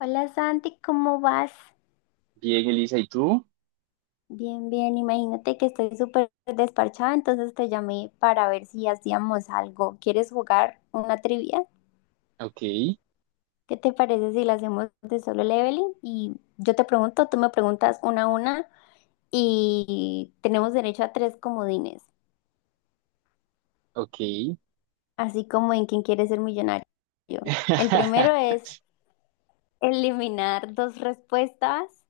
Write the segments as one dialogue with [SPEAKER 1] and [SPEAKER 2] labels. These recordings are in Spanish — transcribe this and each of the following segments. [SPEAKER 1] Hola Santi, ¿cómo vas?
[SPEAKER 2] Bien, Elisa, ¿y tú?
[SPEAKER 1] Bien, imagínate que estoy súper desparchada, entonces te llamé para ver si hacíamos algo. ¿Quieres jugar una trivia?
[SPEAKER 2] Ok,
[SPEAKER 1] ¿Qué te parece si la hacemos de solo leveling? Y yo te pregunto, tú me preguntas una a una y tenemos derecho a tres comodines,
[SPEAKER 2] ok.
[SPEAKER 1] así como en quien quiere ser millonario. El primero es eliminar dos respuestas.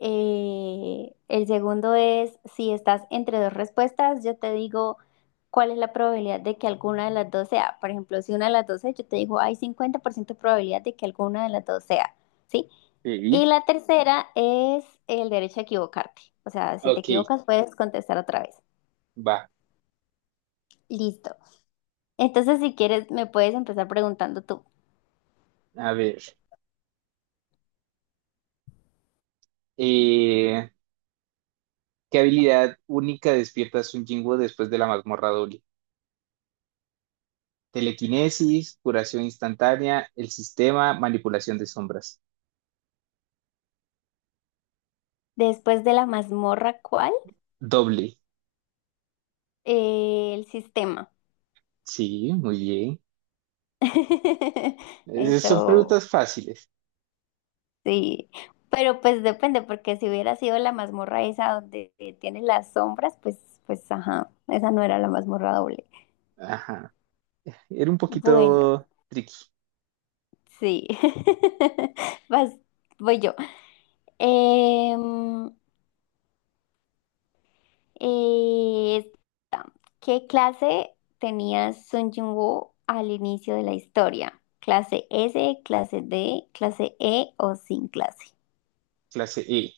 [SPEAKER 1] El segundo es, si estás entre dos respuestas, yo te digo cuál es la probabilidad de que alguna de las dos sea. Por ejemplo, si una de las dos es, yo te digo, hay cincuenta por ciento de probabilidad de que alguna de las dos sea, ¿sí?
[SPEAKER 2] Sí,
[SPEAKER 1] Y la tercera es el derecho a equivocarte. O sea, si te
[SPEAKER 2] ok,
[SPEAKER 1] equivocas, puedes contestar otra vez.
[SPEAKER 2] va.
[SPEAKER 1] Listo. Entonces, si quieres, me puedes empezar preguntando tú.
[SPEAKER 2] A ver. eh, ¿Qué habilidad única despiertas un Jinwoo después de la mazmorra doble? Telequinesis, curación instantánea, el sistema, manipulación de sombras.
[SPEAKER 1] Después de la mazmorra, ¿cuál?
[SPEAKER 2] Doble.
[SPEAKER 1] El sistema.
[SPEAKER 2] Sí, muy bien. Son
[SPEAKER 1] Eso.
[SPEAKER 2] preguntas fáciles.
[SPEAKER 1] Sí, pero pues depende, porque si hubiera sido la mazmorra esa donde tiene las sombras, pues, ajá, esa no era la mazmorra doble.
[SPEAKER 2] Ajá. Era un
[SPEAKER 1] Bueno,
[SPEAKER 2] poquito tricky.
[SPEAKER 1] sí. Vas, voy yo. Em, eh, ¿Qué clase tenía Sun Jung-woo al inicio de la historia? ¿Clase S, clase D, clase E o sin clase?
[SPEAKER 2] Clase E.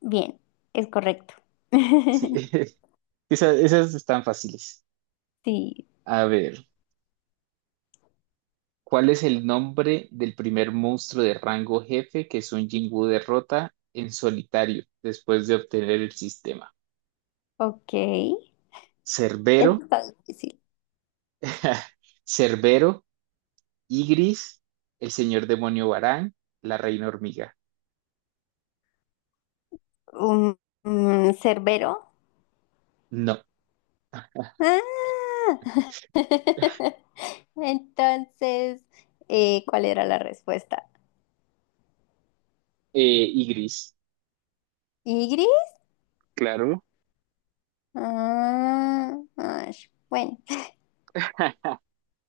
[SPEAKER 1] Bien, es correcto.
[SPEAKER 2] Sí. Esas están fáciles.
[SPEAKER 1] Sí,
[SPEAKER 2] A ver. ¿Cuál es el nombre del primer monstruo de rango jefe que Sun Jinwoo derrota en solitario después de obtener el sistema?
[SPEAKER 1] ok. Eso
[SPEAKER 2] Cerbero,
[SPEAKER 1] está difícil.
[SPEAKER 2] Cerbero, Igris, el señor demonio Barán, la reina hormiga.
[SPEAKER 1] Un, un cerbero.
[SPEAKER 2] No,
[SPEAKER 1] Ah. Entonces, ¿cuál era la respuesta?
[SPEAKER 2] eh, Igris.
[SPEAKER 1] ¿Y?
[SPEAKER 2] Claro.
[SPEAKER 1] Ah, ash, bueno.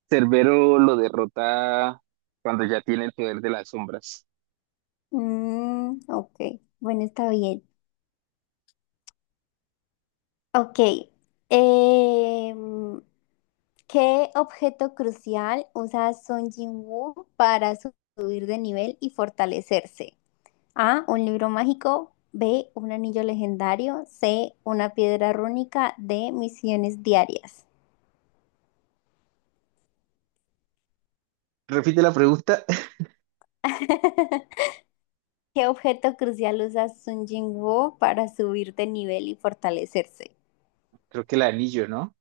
[SPEAKER 2] Cerbero lo derrota cuando ya tiene el poder de las sombras.
[SPEAKER 1] Mm, ok, bueno, está bien. Ok. Em, ¿Qué objeto crucial usa Son Jin-woo para subir de nivel y fortalecerse? A, un libro mágico. B, un anillo legendario. C, una piedra rúnica. D, misiones diarias.
[SPEAKER 2] Repite la pregunta.
[SPEAKER 1] ¿Qué objeto crucial usa Sun Jingwoo para subir de nivel y fortalecerse?
[SPEAKER 2] Creo que el anillo, ¿no?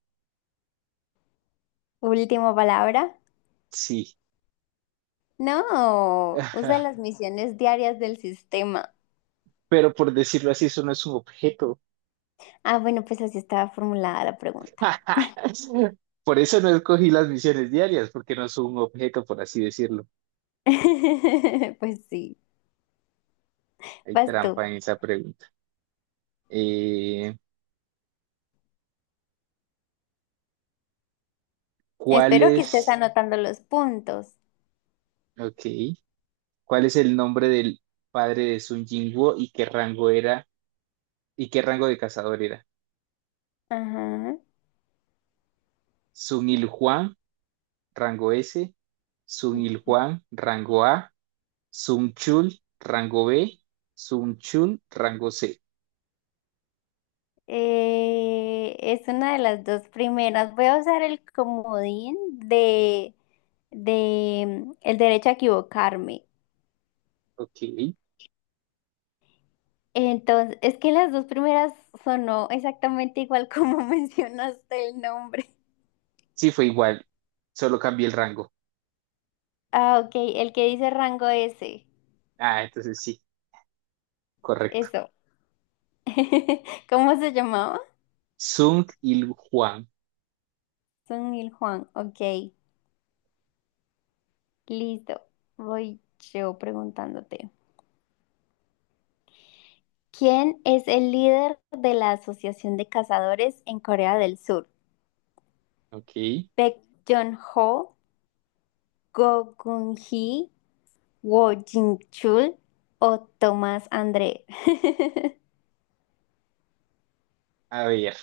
[SPEAKER 1] Última palabra.
[SPEAKER 2] Sí.
[SPEAKER 1] No, usa las misiones diarias del sistema.
[SPEAKER 2] Pero por decirlo así, eso no es un objeto.
[SPEAKER 1] Ah, bueno, pues así estaba formulada la pregunta.
[SPEAKER 2] Por eso no escogí las misiones diarias, porque no son un objeto, por así decirlo.
[SPEAKER 1] Pues sí,
[SPEAKER 2] Hay
[SPEAKER 1] vas tú.
[SPEAKER 2] trampa en esa pregunta. Eh, ¿Cuál
[SPEAKER 1] Espero que estés
[SPEAKER 2] es,
[SPEAKER 1] anotando los puntos.
[SPEAKER 2] ok, cuál es el nombre del padre de Sun Jinwoo y qué rango era y qué rango de cazador era?
[SPEAKER 1] Ajá.
[SPEAKER 2] Sun Il Juan, rango S, Sun Il Juan, rango A, Sun Chul, rango B, Sun Chul, rango C.
[SPEAKER 1] Es una de las dos primeras. Voy a usar el comodín de el derecho a equivocarme.
[SPEAKER 2] Ok,
[SPEAKER 1] Entonces, es que las dos primeras sonó exactamente igual como mencionaste el nombre.
[SPEAKER 2] sí fue igual, solo cambié el rango.
[SPEAKER 1] Ah, ok, el que dice rango S.
[SPEAKER 2] Ah, entonces sí, correcto.
[SPEAKER 1] Eso. ¿Cómo se llamaba?
[SPEAKER 2] Sung Il Juan.
[SPEAKER 1] Son Mil Juan. Ok, listo. Voy yo preguntándote. ¿Quién es el líder de la Asociación de Cazadores en Corea del Sur?
[SPEAKER 2] Ok.
[SPEAKER 1] Baek Joon-ho, Go Geun-hee, Woo Jin-chul o Tomás André.
[SPEAKER 2] A ver,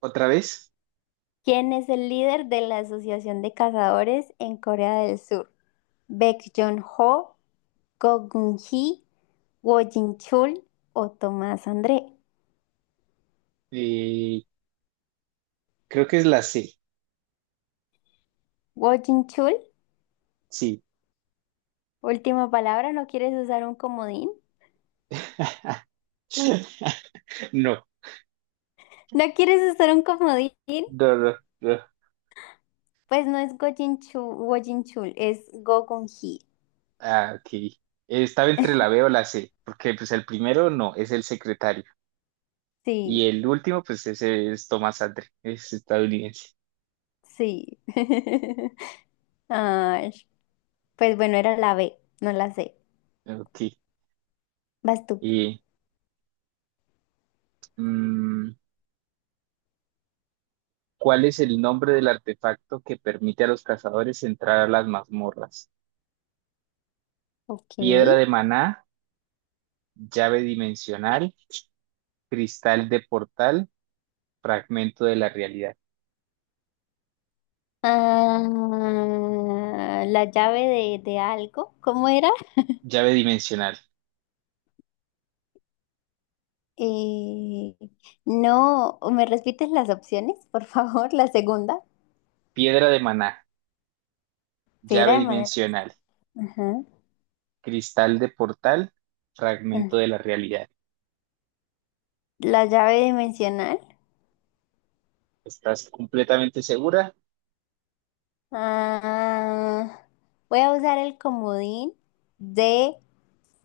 [SPEAKER 2] otra vez.
[SPEAKER 1] ¿Quién es el líder de la Asociación de Cazadores en Corea del Sur? Baek Joon-ho, Go Geun-hee, Woo Jin-chul o Tomás André.
[SPEAKER 2] Eh, Creo que es la C.
[SPEAKER 1] Woo Jin-chul,
[SPEAKER 2] Sí.
[SPEAKER 1] última palabra, ¿no quieres usar un comodín?
[SPEAKER 2] No,
[SPEAKER 1] ¿No quieres usar un comodín?
[SPEAKER 2] no, no, no.
[SPEAKER 1] Pues no es Go Jin-chul, Woo Jin-chul, es Go Geun-hee.
[SPEAKER 2] Ah, ok. Estaba entre la B o la C, porque pues el primero no, es el secretario.
[SPEAKER 1] Sí.
[SPEAKER 2] Y el último, pues ese es Tomás Andre, es estadounidense.
[SPEAKER 1] Sí. Ay, pues bueno, era la B, no la C.
[SPEAKER 2] Ok.
[SPEAKER 1] Vas tú.
[SPEAKER 2] Y, mm, ¿cuál es el nombre del artefacto que permite a los cazadores entrar a las mazmorras?
[SPEAKER 1] Ok.
[SPEAKER 2] Piedra de maná, llave dimensional, cristal de portal, fragmento de la realidad,
[SPEAKER 1] Ah, la llave de algo, ¿cómo era?
[SPEAKER 2] llave dimensional,
[SPEAKER 1] Eh, no, ¿me repites las opciones, por favor? La segunda.
[SPEAKER 2] piedra de maná,
[SPEAKER 1] Piedra
[SPEAKER 2] llave
[SPEAKER 1] de manera.
[SPEAKER 2] dimensional,
[SPEAKER 1] Ajá,
[SPEAKER 2] cristal de portal,
[SPEAKER 1] ajá.
[SPEAKER 2] fragmento de la realidad.
[SPEAKER 1] La llave dimensional.
[SPEAKER 2] ¿Estás completamente segura?
[SPEAKER 1] Ah, voy a usar el comodín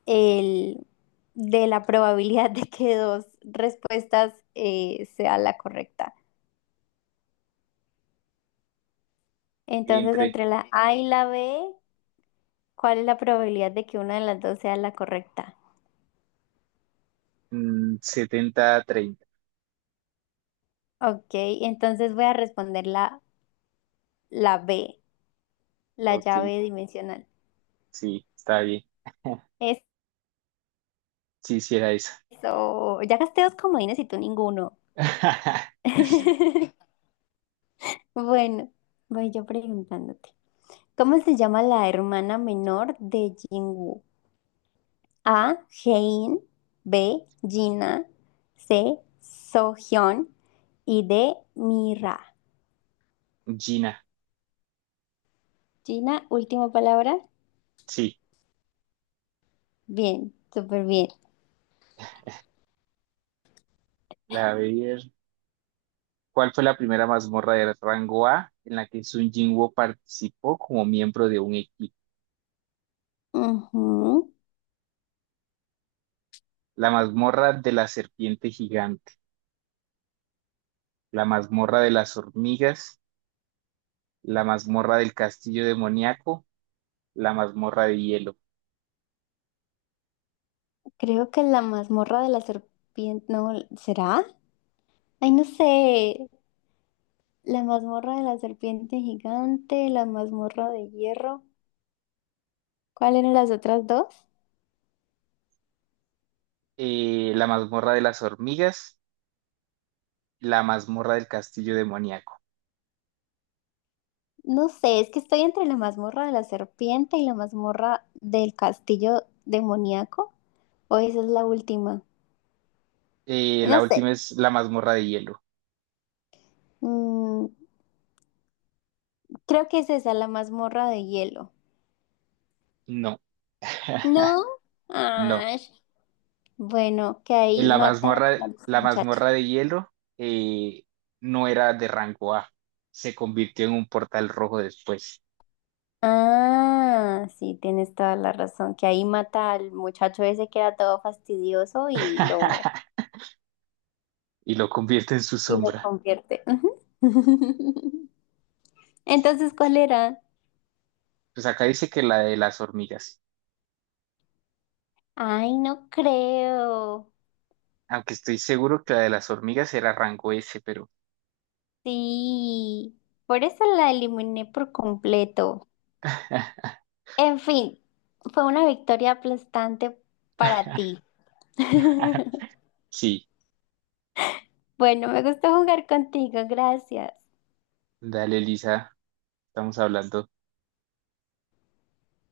[SPEAKER 1] el, de la probabilidad de que dos respuestas sea la correcta. Entonces,
[SPEAKER 2] Entre
[SPEAKER 1] entre la A y la B, ¿cuál es la probabilidad de que una de las dos sea la correcta?
[SPEAKER 2] 70 a 30.
[SPEAKER 1] Ok, entonces voy a responder la B, la
[SPEAKER 2] Ok,
[SPEAKER 1] llave dimensional.
[SPEAKER 2] sí, está bien. Sí, sí era esa.
[SPEAKER 1] Eso, ya gasté dos comodines y tú ninguno. Bueno, voy yo preguntándote. ¿Cómo se llama la hermana menor de Jinwoo? A. Hein, B. Gina, C. Sohyun y D. Mira.
[SPEAKER 2] Gina,
[SPEAKER 1] Gina, última palabra.
[SPEAKER 2] sí.
[SPEAKER 1] Bien, súper bien.
[SPEAKER 2] La, ver, ¿Cuál fue la primera mazmorra de rango A en la que Sun Jinwoo participó como miembro de un equipo?
[SPEAKER 1] Ujú.
[SPEAKER 2] La mazmorra de la serpiente gigante, la mazmorra de las hormigas, la mazmorra del castillo demoníaco, la mazmorra de hielo,
[SPEAKER 1] Creo que la mazmorra de la serpiente, no, ¿será? Ay, no sé. La mazmorra de la serpiente gigante, la mazmorra de hierro. ¿Cuáles eran las otras dos?
[SPEAKER 2] la mazmorra de las hormigas, la mazmorra del castillo demoníaco.
[SPEAKER 1] No sé, es que estoy entre la mazmorra de la serpiente y la mazmorra del castillo demoníaco. O esa es la última. No
[SPEAKER 2] La
[SPEAKER 1] sé.
[SPEAKER 2] última es la mazmorra de hielo.
[SPEAKER 1] Mm, creo que es esa, la mazmorra de hielo.
[SPEAKER 2] No,
[SPEAKER 1] ¿No?
[SPEAKER 2] no.
[SPEAKER 1] Ay, bueno, que ahí mata al
[SPEAKER 2] La
[SPEAKER 1] muchacho.
[SPEAKER 2] mazmorra de hielo eh, no era de rango A. Se convirtió en un portal rojo después.
[SPEAKER 1] Ah, sí, tienes toda la razón. Que ahí mata al muchacho ese que era todo fastidioso
[SPEAKER 2] Y lo convierte en su
[SPEAKER 1] y lo
[SPEAKER 2] sombra.
[SPEAKER 1] convierte. Ujú. Entonces, ¿cuál era?
[SPEAKER 2] Pues acá dice que la de las hormigas.
[SPEAKER 1] Ay, no creo.
[SPEAKER 2] Aunque estoy seguro que la de las hormigas era rango S, pero
[SPEAKER 1] Sí. Por eso la eliminé por completo. En fin, fue una victoria aplastante para ti.
[SPEAKER 2] sí,
[SPEAKER 1] Bueno, me gustó jugar contigo, gracias.
[SPEAKER 2] dale, Lisa, estamos hablando.